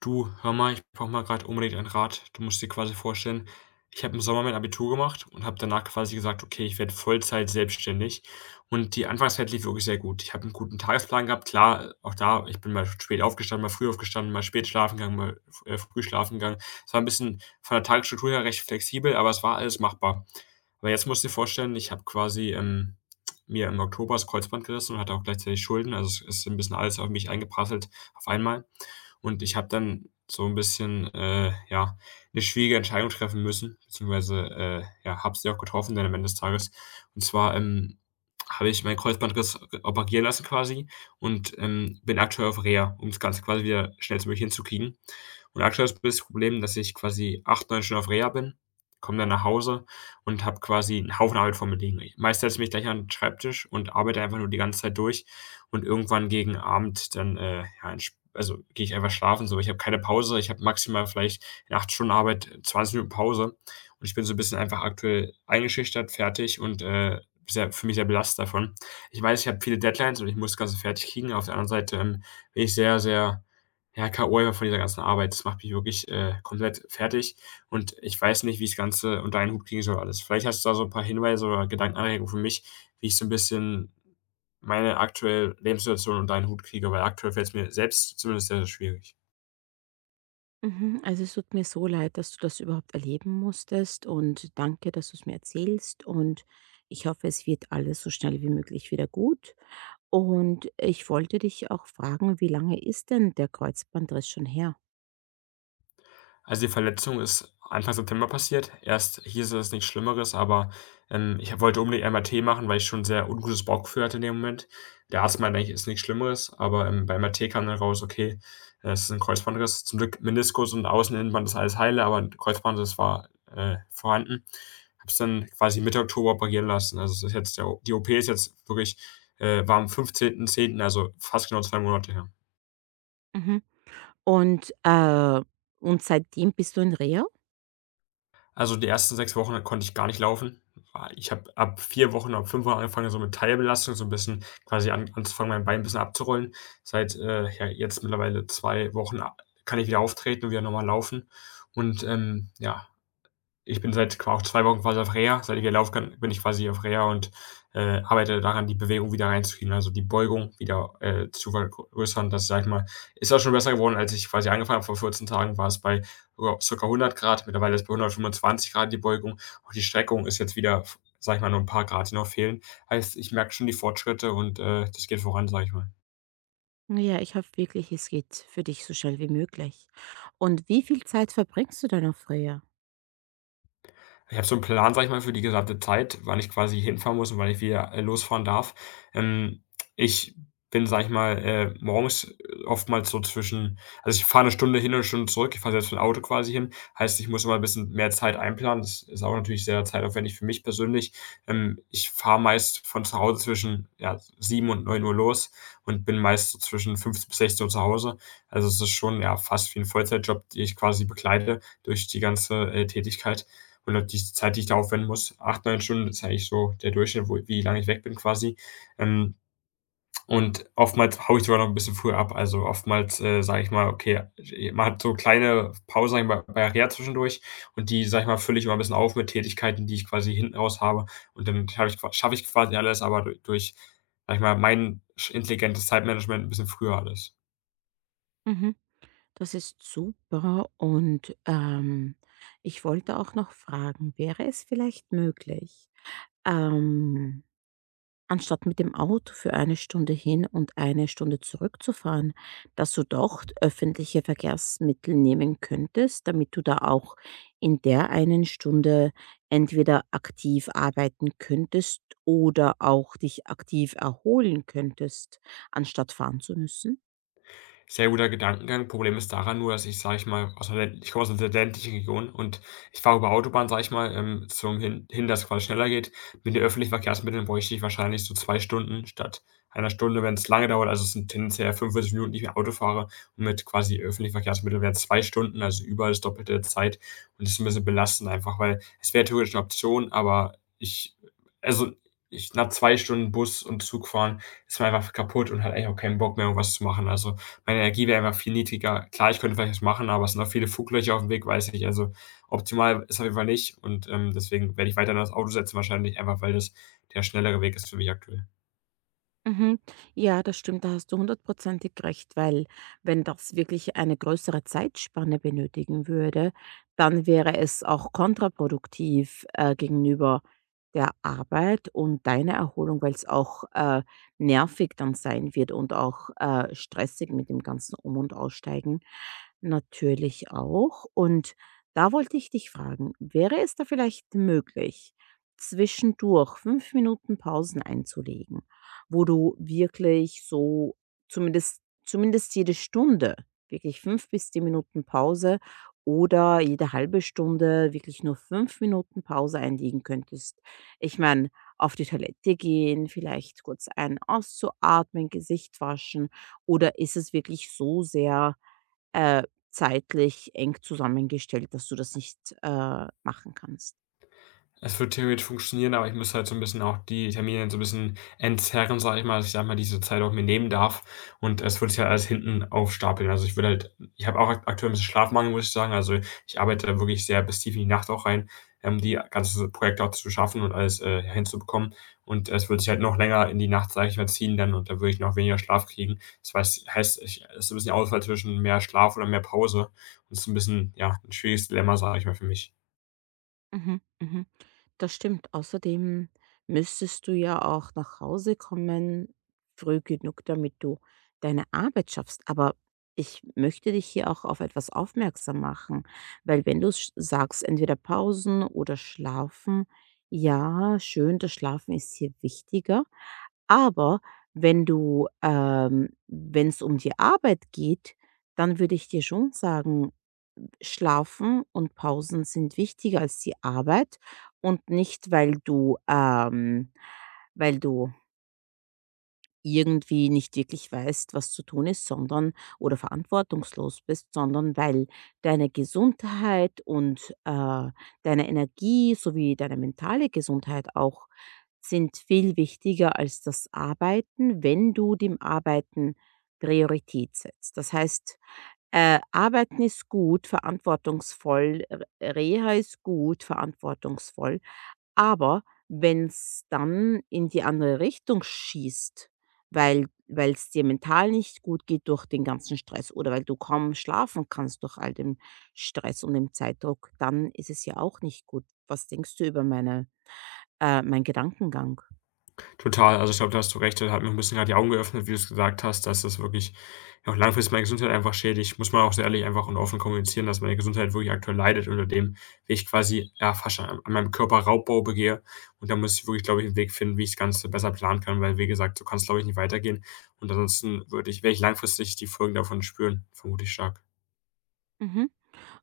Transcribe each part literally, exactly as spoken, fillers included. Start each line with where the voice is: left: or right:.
left: Du, hör mal, ich brauche mal gerade unbedingt einen Rat. Du musst dir quasi vorstellen, ich habe im Sommer mein Abitur gemacht und habe danach quasi gesagt, okay, ich werde Vollzeit selbstständig. Und die Anfangszeit lief wirklich sehr gut. Ich habe einen guten Tagesplan gehabt. Klar, auch da, ich bin mal spät aufgestanden, mal früh aufgestanden, mal spät schlafen gegangen, mal äh, früh schlafen gegangen. Es war ein bisschen von der Tagesstruktur her recht flexibel, aber es war alles machbar. Aber jetzt musst du dir vorstellen, ich habe quasi ähm, mir im Oktober das Kreuzband gerissen und hatte auch gleichzeitig Schulden. Also es ist ein bisschen alles auf mich eingeprasselt auf einmal. Und ich habe dann so ein bisschen, äh, ja, eine schwierige Entscheidung treffen müssen, beziehungsweise, äh, ja, habe sie auch getroffen dann am Ende des Tages. Und zwar, ähm, habe ich mein Kreuzbandriss operieren lassen quasi und, ähm, bin aktuell auf Reha, um das Ganze quasi wieder schnellstmöglich hinzukriegen. Und aktuell ist das Problem, dass ich quasi acht neun Stunden auf Reha bin, komme dann nach Hause und habe quasi einen Haufen Arbeit vor mir liegen. Meist setze ich mich gleich an den Schreibtisch und arbeite einfach nur die ganze Zeit durch und irgendwann gegen Abend dann, äh, ja, entsp also, gehe ich einfach schlafen so. Ich habe keine Pause. Ich habe maximal vielleicht in acht Stunden Arbeit äh, zwanzig Minuten Pause und ich bin so ein bisschen einfach aktuell eingeschüchtert, fertig und, äh, sehr für mich sehr belastet davon. Ich weiß, ich habe viele Deadlines und ich muss das Ganze fertig kriegen. Auf der anderen Seite, ähm, bin ich sehr, sehr, ja, k o einfach von dieser ganzen Arbeit. Das macht mich wirklich, äh, komplett fertig und ich weiß nicht, wie ich das Ganze unter einen Hut kriegen soll alles. Vielleicht hast du da so ein paar Hinweise oder Gedankenanregungen für mich, wie ich so ein bisschen meine aktuelle Lebenssituation unter einen Hut kriege, weil aktuell fällt es mir selbst zumindest sehr, sehr schwierig.
right: Mhm, also es tut mir so leid, dass du das überhaupt erleben musstest und danke, dass du es mir erzählst und ich hoffe, es wird alles so schnell wie möglich wieder gut. Und ich wollte dich auch fragen, wie lange ist denn der Kreuzbandriss schon her?
left: Also, die Verletzung ist Anfang September passiert. Erst hieß es nichts Schlimmeres, aber, ähm, ich wollte unbedingt M R T machen, weil ich schon 'n sehr ungutes Bauchgefühl hatte in dem Moment. Der Arzt meinte eigentlich, ist nichts Schlimmeres, aber, ähm, beim M R T kam dann raus, okay, äh, es ist ein Kreuzbandriss. Zum Glück Meniskus und Außeninnenband ist alles heile, aber 'n Kreuzband, das war, äh, vorhanden. Habe es dann quasi Mitte Oktober operieren lassen. Also, es ist jetzt der O die O P ist jetzt wirklich, äh, war am fünfzehnten zehnten., also fast genau zwei Monate her.
right: Mhm. Und, äh, und seitdem bist du in Reha?
left: Also, die ersten sechs Wochen konnte ich gar nicht laufen. Ah, ich habe ab vier Wochen, ab fünf Wochen angefangen, so mit Teilbelastung so ein bisschen quasi an anzufangen, mein Bein 'n bisschen abzurollen. Seit, äh, ja, jetzt mittlerweile zwei Wochen a kann ich wieder auftreten und wieder normal laufen und, ähm, ja, ich bin seit qua auch zwei Wochen quasi auf Reha. Seit ich wieder laufen kann, bin ich quasi auf Reha und, äh, arbeite daran, die Bewegung wieder reinzukriegen, also die Beugung wieder, äh, zu vergrößern. Das, sage ich mal, ist auch schon besser geworden, als ich quasi angefangen habe. Vor vierzehn Tagen war es bei, ja, circa hundert C. Mittlerweile ist es bei hundertfünfundzwanzig Grad die Beugung. Und die Streckung ist jetzt wieder, f sage ich mal, nur ein paar Grad, die noch fehlen. Heißt, ich merke schon die Fortschritte und, äh, das geht voran, sage ich mal.
right: Ja, ich hoffe wirklich, es geht für dich so schnell wie möglich. Und wie viel Zeit verbringst du dann auf Reha?
left: Ich habe so einen Plan, sag ich mal, für die gesamte Zeit, wann ich quasi hinfahren muss und wann ich wieder, äh, losfahren darf. Ähm, ich bin, sag ich mal, äh, morgens oftmals so zwischen also, ich fahre eine Stunde hin und eine Stunde zurück. Ich fahre selbst mit dem Auto quasi hin. Heißt, ich muss immer ein bisschen mehr Zeit einplanen. Das ist auch natürlich sehr zeitaufwendig für mich persönlich. Ähm, ich fahre meist von zu Hause zwischen, ja, sieben und neun Uhr los und bin meist so zwischen fünfzehn bis sechzehn Uhr zu Hause. Also, es ist schon, ja, fast wie ein Vollzeitjob, den ich quasi begleite durch die ganze, äh, Tätigkeit. Und auch diese Zeit, die ich da aufwenden muss, acht neun Stunden, das ist eigentlich so der Durchschnitt, wo wie lange ich weg bin quasi. Ähm, und oftmals haue ich sogar noch ein bisschen früher ab. Also, oftmals, äh, sage ich mal, okay, man hat so kleine Pausen, sage ich mal, bei Reha zwischendurch und die, sage ich mal, fülle ich immer ein bisschen auf mit Tätigkeiten, die ich quasi hinten raus habe. Und dann habe ich qua schaffe ich quasi alles, aber du durch, sage ich mal, mein intelligentes Zeitmanagement ein bisschen früher alles.
right: Mhm. Das ist super und, ähm, ich wollte auch noch fragen, wäre es vielleicht möglich, ähm, anstatt mit dem Auto für eine Stunde hin und eine Stunde zurückzufahren, dass du doch öffentliche Verkehrsmittel nehmen könntest, damit du da auch in der einen Stunde entweder aktiv arbeiten könntest oder auch dich aktiv erholen könntest, anstatt fahren zu müssen?
left: Sehr guter Gedankengang. Problem ist daran nur, dass ich, sage ich mal, aus 'ner ländl ich komme aus 'ner ländlichen Region und ich fahre über Autobahn, sage ich mal, ähm, zum hin hin, dass es quasi schneller geht. Mit den öffentlichen Verkehrsmitteln bräuchte ich wahrscheinlich so zwei Stunden statt einer Stunde, wenn es lange dauert. Also, es sind tendenziell fünfundvierzig Minuten, die ich mit Auto fahre. Und mit quasi öffentlichen Verkehrsmitteln wären's zwei Stunden, also über das Doppelte der Zeit. Und das ist ein bisschen belastend einfach, weil es wäre theoretisch eine Option, aber ich also, ich nach zwei Stunden Bus und Zug fahren ist man einfach kaputt und hat eigentlich auch keinen Bock mehr, irgendwas zu machen. Also meine Energie wäre einfach viel niedriger. Klar, ich könnte vielleicht was machen, aber es sind auch viele Fuglöcher auf dem Weg, weiß ich. Also, optimal ist auf jeden Fall nicht und, ähm, deswegen werde ich weiterhin das Auto setzen wahrscheinlich, einfach weil das der schnellere Weg ist für mich aktuell.
right: Mhm. Ja, das stimmt, da hast du hundertprozentig recht, weil wenn das wirklich eine größere Zeitspanne benötigen würde, dann wäre es auch kontraproduktiv äh, gegenüber der Arbeit und deiner Erholung, weil es auch äh, nervig dann sein wird und auch äh, stressig mit dem ganzen Um- und Aussteigen natürlich auch. Und da wollte ich dich fragen, wäre es da vielleicht möglich, zwischendurch fünf Minuten Pausen einzulegen, wo du wirklich so zumindest zumindest jede Stunde wirklich fünf bis zehn Minuten Pause oder jede halbe Stunde wirklich nur fünf Minuten Pause einlegen könntest. Ich meine, auf die Toilette gehen, vielleicht kurz ein auszuatmen, Gesicht waschen oder ist es wirklich so sehr, äh, zeitlich eng zusammengestellt, dass du das nicht, äh, machen kannst?
left: Es würde theoretisch funktionieren, aber ich müsste halt so 'n bisschen auch die Termine so 'n bisschen entzerren, sage ich mal, dass ich, sage mal, diese Zeit auch mir nehmen darf und es würde sich halt alles hinten aufstapeln. Also, ich würde halt ich habe auch aktuell 'n bisschen Schlafmangel, muss ich sagen. Also, ich arbeite da wirklich sehr bis tief in die Nacht auch rein, ähm, die ganzen Projekte auch zu schaffen und alles, äh, hinzubekommen. Und es würde sich halt noch länger in die Nacht, sage ich mal, ziehen dann und da würde ich noch weniger Schlaf kriegen. Das weiß heißt, ich ist so 'n bisschen Auswahl zwischen mehr Schlaf oder mehr Pause und ist 'n bisschen, ja, 'n schwieriges Dilemma, sage ich mal, für mich.
right: Mhm, mhm. Das stimmt. Außerdem müsstest du ja auch nach Hause kommen, früh genug, damit du deine Arbeit schaffst. Aber ich möchte dich hier auch auf etwas aufmerksam machen, weil wenn du sch- sagst, entweder Pausen oder Schlafen, ja, schön, das Schlafen ist hier wichtiger, aber wenn du ähm, wenn es um die Arbeit geht, dann würde ich dir schon sagen, Schlafen und Pausen sind wichtiger als die Arbeit und nicht, weil du, ähm weil du irgendwie nicht wirklich weißt, was zu tun ist, sondern oder verantwortungslos bist, sondern weil deine Gesundheit und, äh, deine Energie sowie deine mentale Gesundheit auch sind viel wichtiger als das Arbeiten, wenn du dem Arbeiten Priorität setzt. Das heißt, äh, Arbeiten ist gut, verantwortungsvoll, R Reha ist gut, verantwortungsvoll, aber wenn's dann in die andere Richtung schießt, weil weil's dir mental nicht gut geht durch den ganzen Stress oder weil du kaum schlafen kannst durch all den Stress und dem Zeitdruck, dann ist es ja auch nicht gut. Was denkst du über meine äh, meinen Gedankengang?
left: Total, also, ich glaube, da hast du recht. Das hat mir ein bisschen gerade die Augen geöffnet, wie du es gesagt hast, dass das wirklich ja auch langfristig meine Gesundheit einfach schädigt. Muss man auch so ehrlich einfach und offen kommunizieren, dass meine Gesundheit wirklich aktuell leidet unter dem, wie ich quasi, ja, fast schon an an meinem Körper Raubbau begehe. Und da muss ich wirklich, glaube ich, einen Weg finden, wie ich das Ganze besser planen kann, weil, wie gesagt, so kann es, glaube ich, nicht weitergehen. Und ansonsten würde ich werde ich langfristig die Folgen davon spüren, vermute ich stark.
right: Mhm.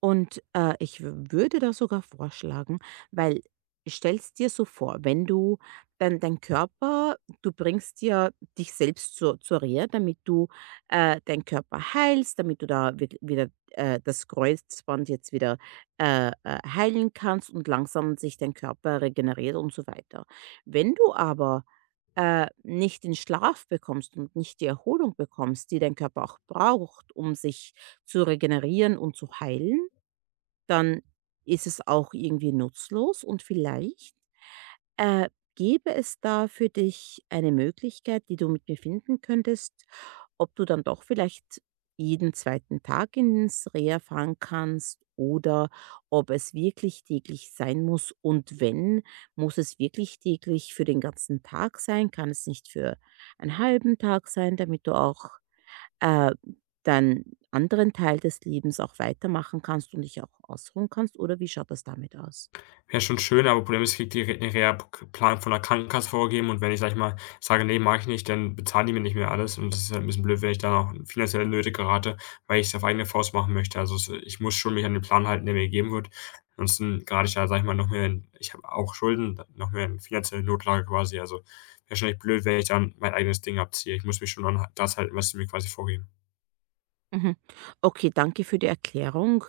right: Und, äh, ich w- würde das sogar vorschlagen, weil stellst dir so vor, wenn du dein dein Körper du bringst dir dich selbst zur zur Reha, damit du, äh, deinen Körper heilst, damit du da wirk wieder, äh, das Kreuzband jetzt wieder, äh, äh, heilen kannst und langsam sich dein Körper regeneriert und so weiter. Wenn du aber, äh, nicht den Schlaf bekommst und nicht die Erholung bekommst, die dein Körper auch braucht, um sich zu regenerieren und zu heilen, dann ist es auch irgendwie nutzlos und vielleicht, äh, gäbe es da für dich eine Möglichkeit, die du mit mir finden könntest, ob du dann doch vielleicht jeden zweiten Tag ins Reha fahren kannst oder ob es wirklich täglich sein muss und wenn, muss es wirklich täglich für den ganzen Tag sein? Kann es nicht für einen halben Tag sein, damit du auch äh, deinen anderen Teil des Lebens auch weitermachen kannst und dich auch ausruhen kannst, oder wie schaut das damit aus?
left: Wäre schon schön, aber Problem ist, ich kriege die Re den Rehaplan von der Krankenkasse vorgegeben und wenn ich, sage ich mal, sage: „Ne, mache ich nicht", dann bezahlen die mir nicht mehr alles und das ist halt 'n bisschen blöd, wenn ich da noch in finanzielle Nöte gerate, weil ich es auf eigene Faust machen möchte. Also, es ich muss schon mich an den Plan halten, der mir gegeben wird. Ansonsten gerade ich da, sage ich mal, noch mehr in ich habe auch Schulden, noch mehr in finanzielle Notlage quasi. Also, wäre schon echt blöd, wenn ich dann mein eigenes Ding abziehe. Ich muss mich schon an das halten, was sie mir quasi vorgeben.
right: Mhm. Okay, danke für die Erklärung,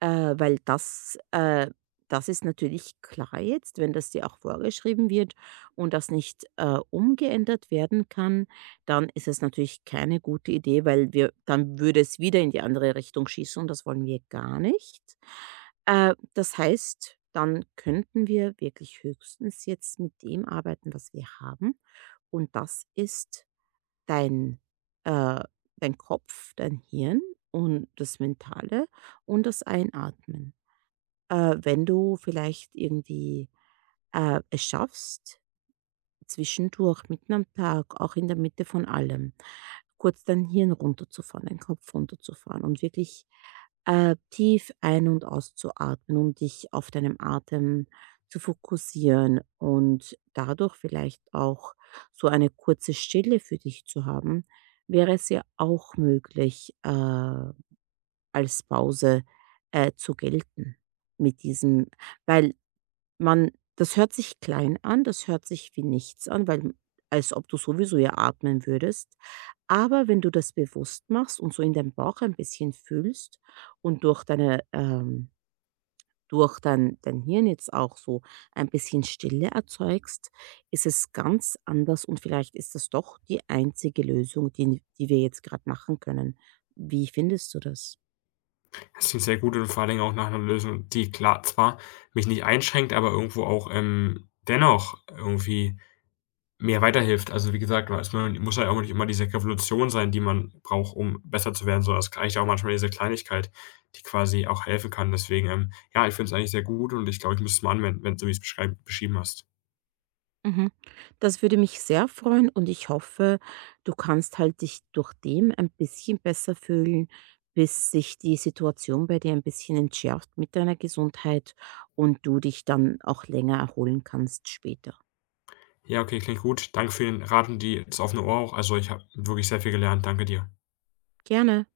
right: äh, weil das, äh, das ist natürlich klar jetzt, wenn das dir auch vorgeschrieben wird und das nicht äh, umgeändert werden kann, dann ist es natürlich keine gute Idee, weil wir, dann würde es wieder in die andere Richtung schießen und das wollen wir gar nicht. Äh, das heißt, dann könnten wir wirklich höchstens jetzt mit dem arbeiten, was wir haben. Und das ist dein, äh dein Kopf, dein Hirn und das Mentale und das Einatmen. Äh, wenn du vielleicht irgendwie, äh, es schaffst, zwischendurch, mitten am Tag, auch in der Mitte von allem, kurz dein Hirn runterzufahren, deinen Kopf runterzufahren und wirklich äh, tief ein- und auszuatmen, um dich auf deinem Atem zu fokussieren und dadurch vielleicht auch so eine kurze Stille für dich zu haben, wäre es ja auch möglich, äh, als Pause äh, zu gelten mit diesem, weil man das hört sich klein an, das hört sich wie nichts an, weil als ob du sowieso ja atmen würdest. Aber wenn du das bewusst machst und so in deinem Bauch ein bisschen fühlst und durch deine, ähm durch dein dein Hirn jetzt auch so ein bisschen Stille erzeugst, ist es ganz anders und vielleicht ist das doch die einzige Lösung, die die wir jetzt gerade machen können. Wie findest du das?
left: Das sind sehr gut und vor allen Dingen auch nach einer Lösung, die klar zwar mich nicht einschränkt, aber irgendwo auch, ähm, dennoch irgendwie mir weiterhilft. Also, wie gesagt, weiß man muss ja auch nicht immer diese Revolution sein, die man braucht, um besser zu werden, sondern es reicht ja auch manchmal diese Kleinigkeit, die quasi auch helfen kann. Deswegen, ähm, ja, ich finde es eigentlich sehr gut und ich glaube, ich muss es mal anwenden, wenn so wie's beschreiben beschrieben hast.
right: Mhm. Das würde mich sehr freuen und ich hoffe, du kannst halt dich durch dem ein bisschen besser fühlen, bis sich die Situation bei dir ein bisschen entschärft mit deiner Gesundheit und du dich dann auch länger erholen kannst später.
left: Ja, okay, klingt gut. Danke für den Rat und die das offene Ohr auch. Also, ich habe wirklich sehr viel gelernt. Danke dir.
right: Gerne.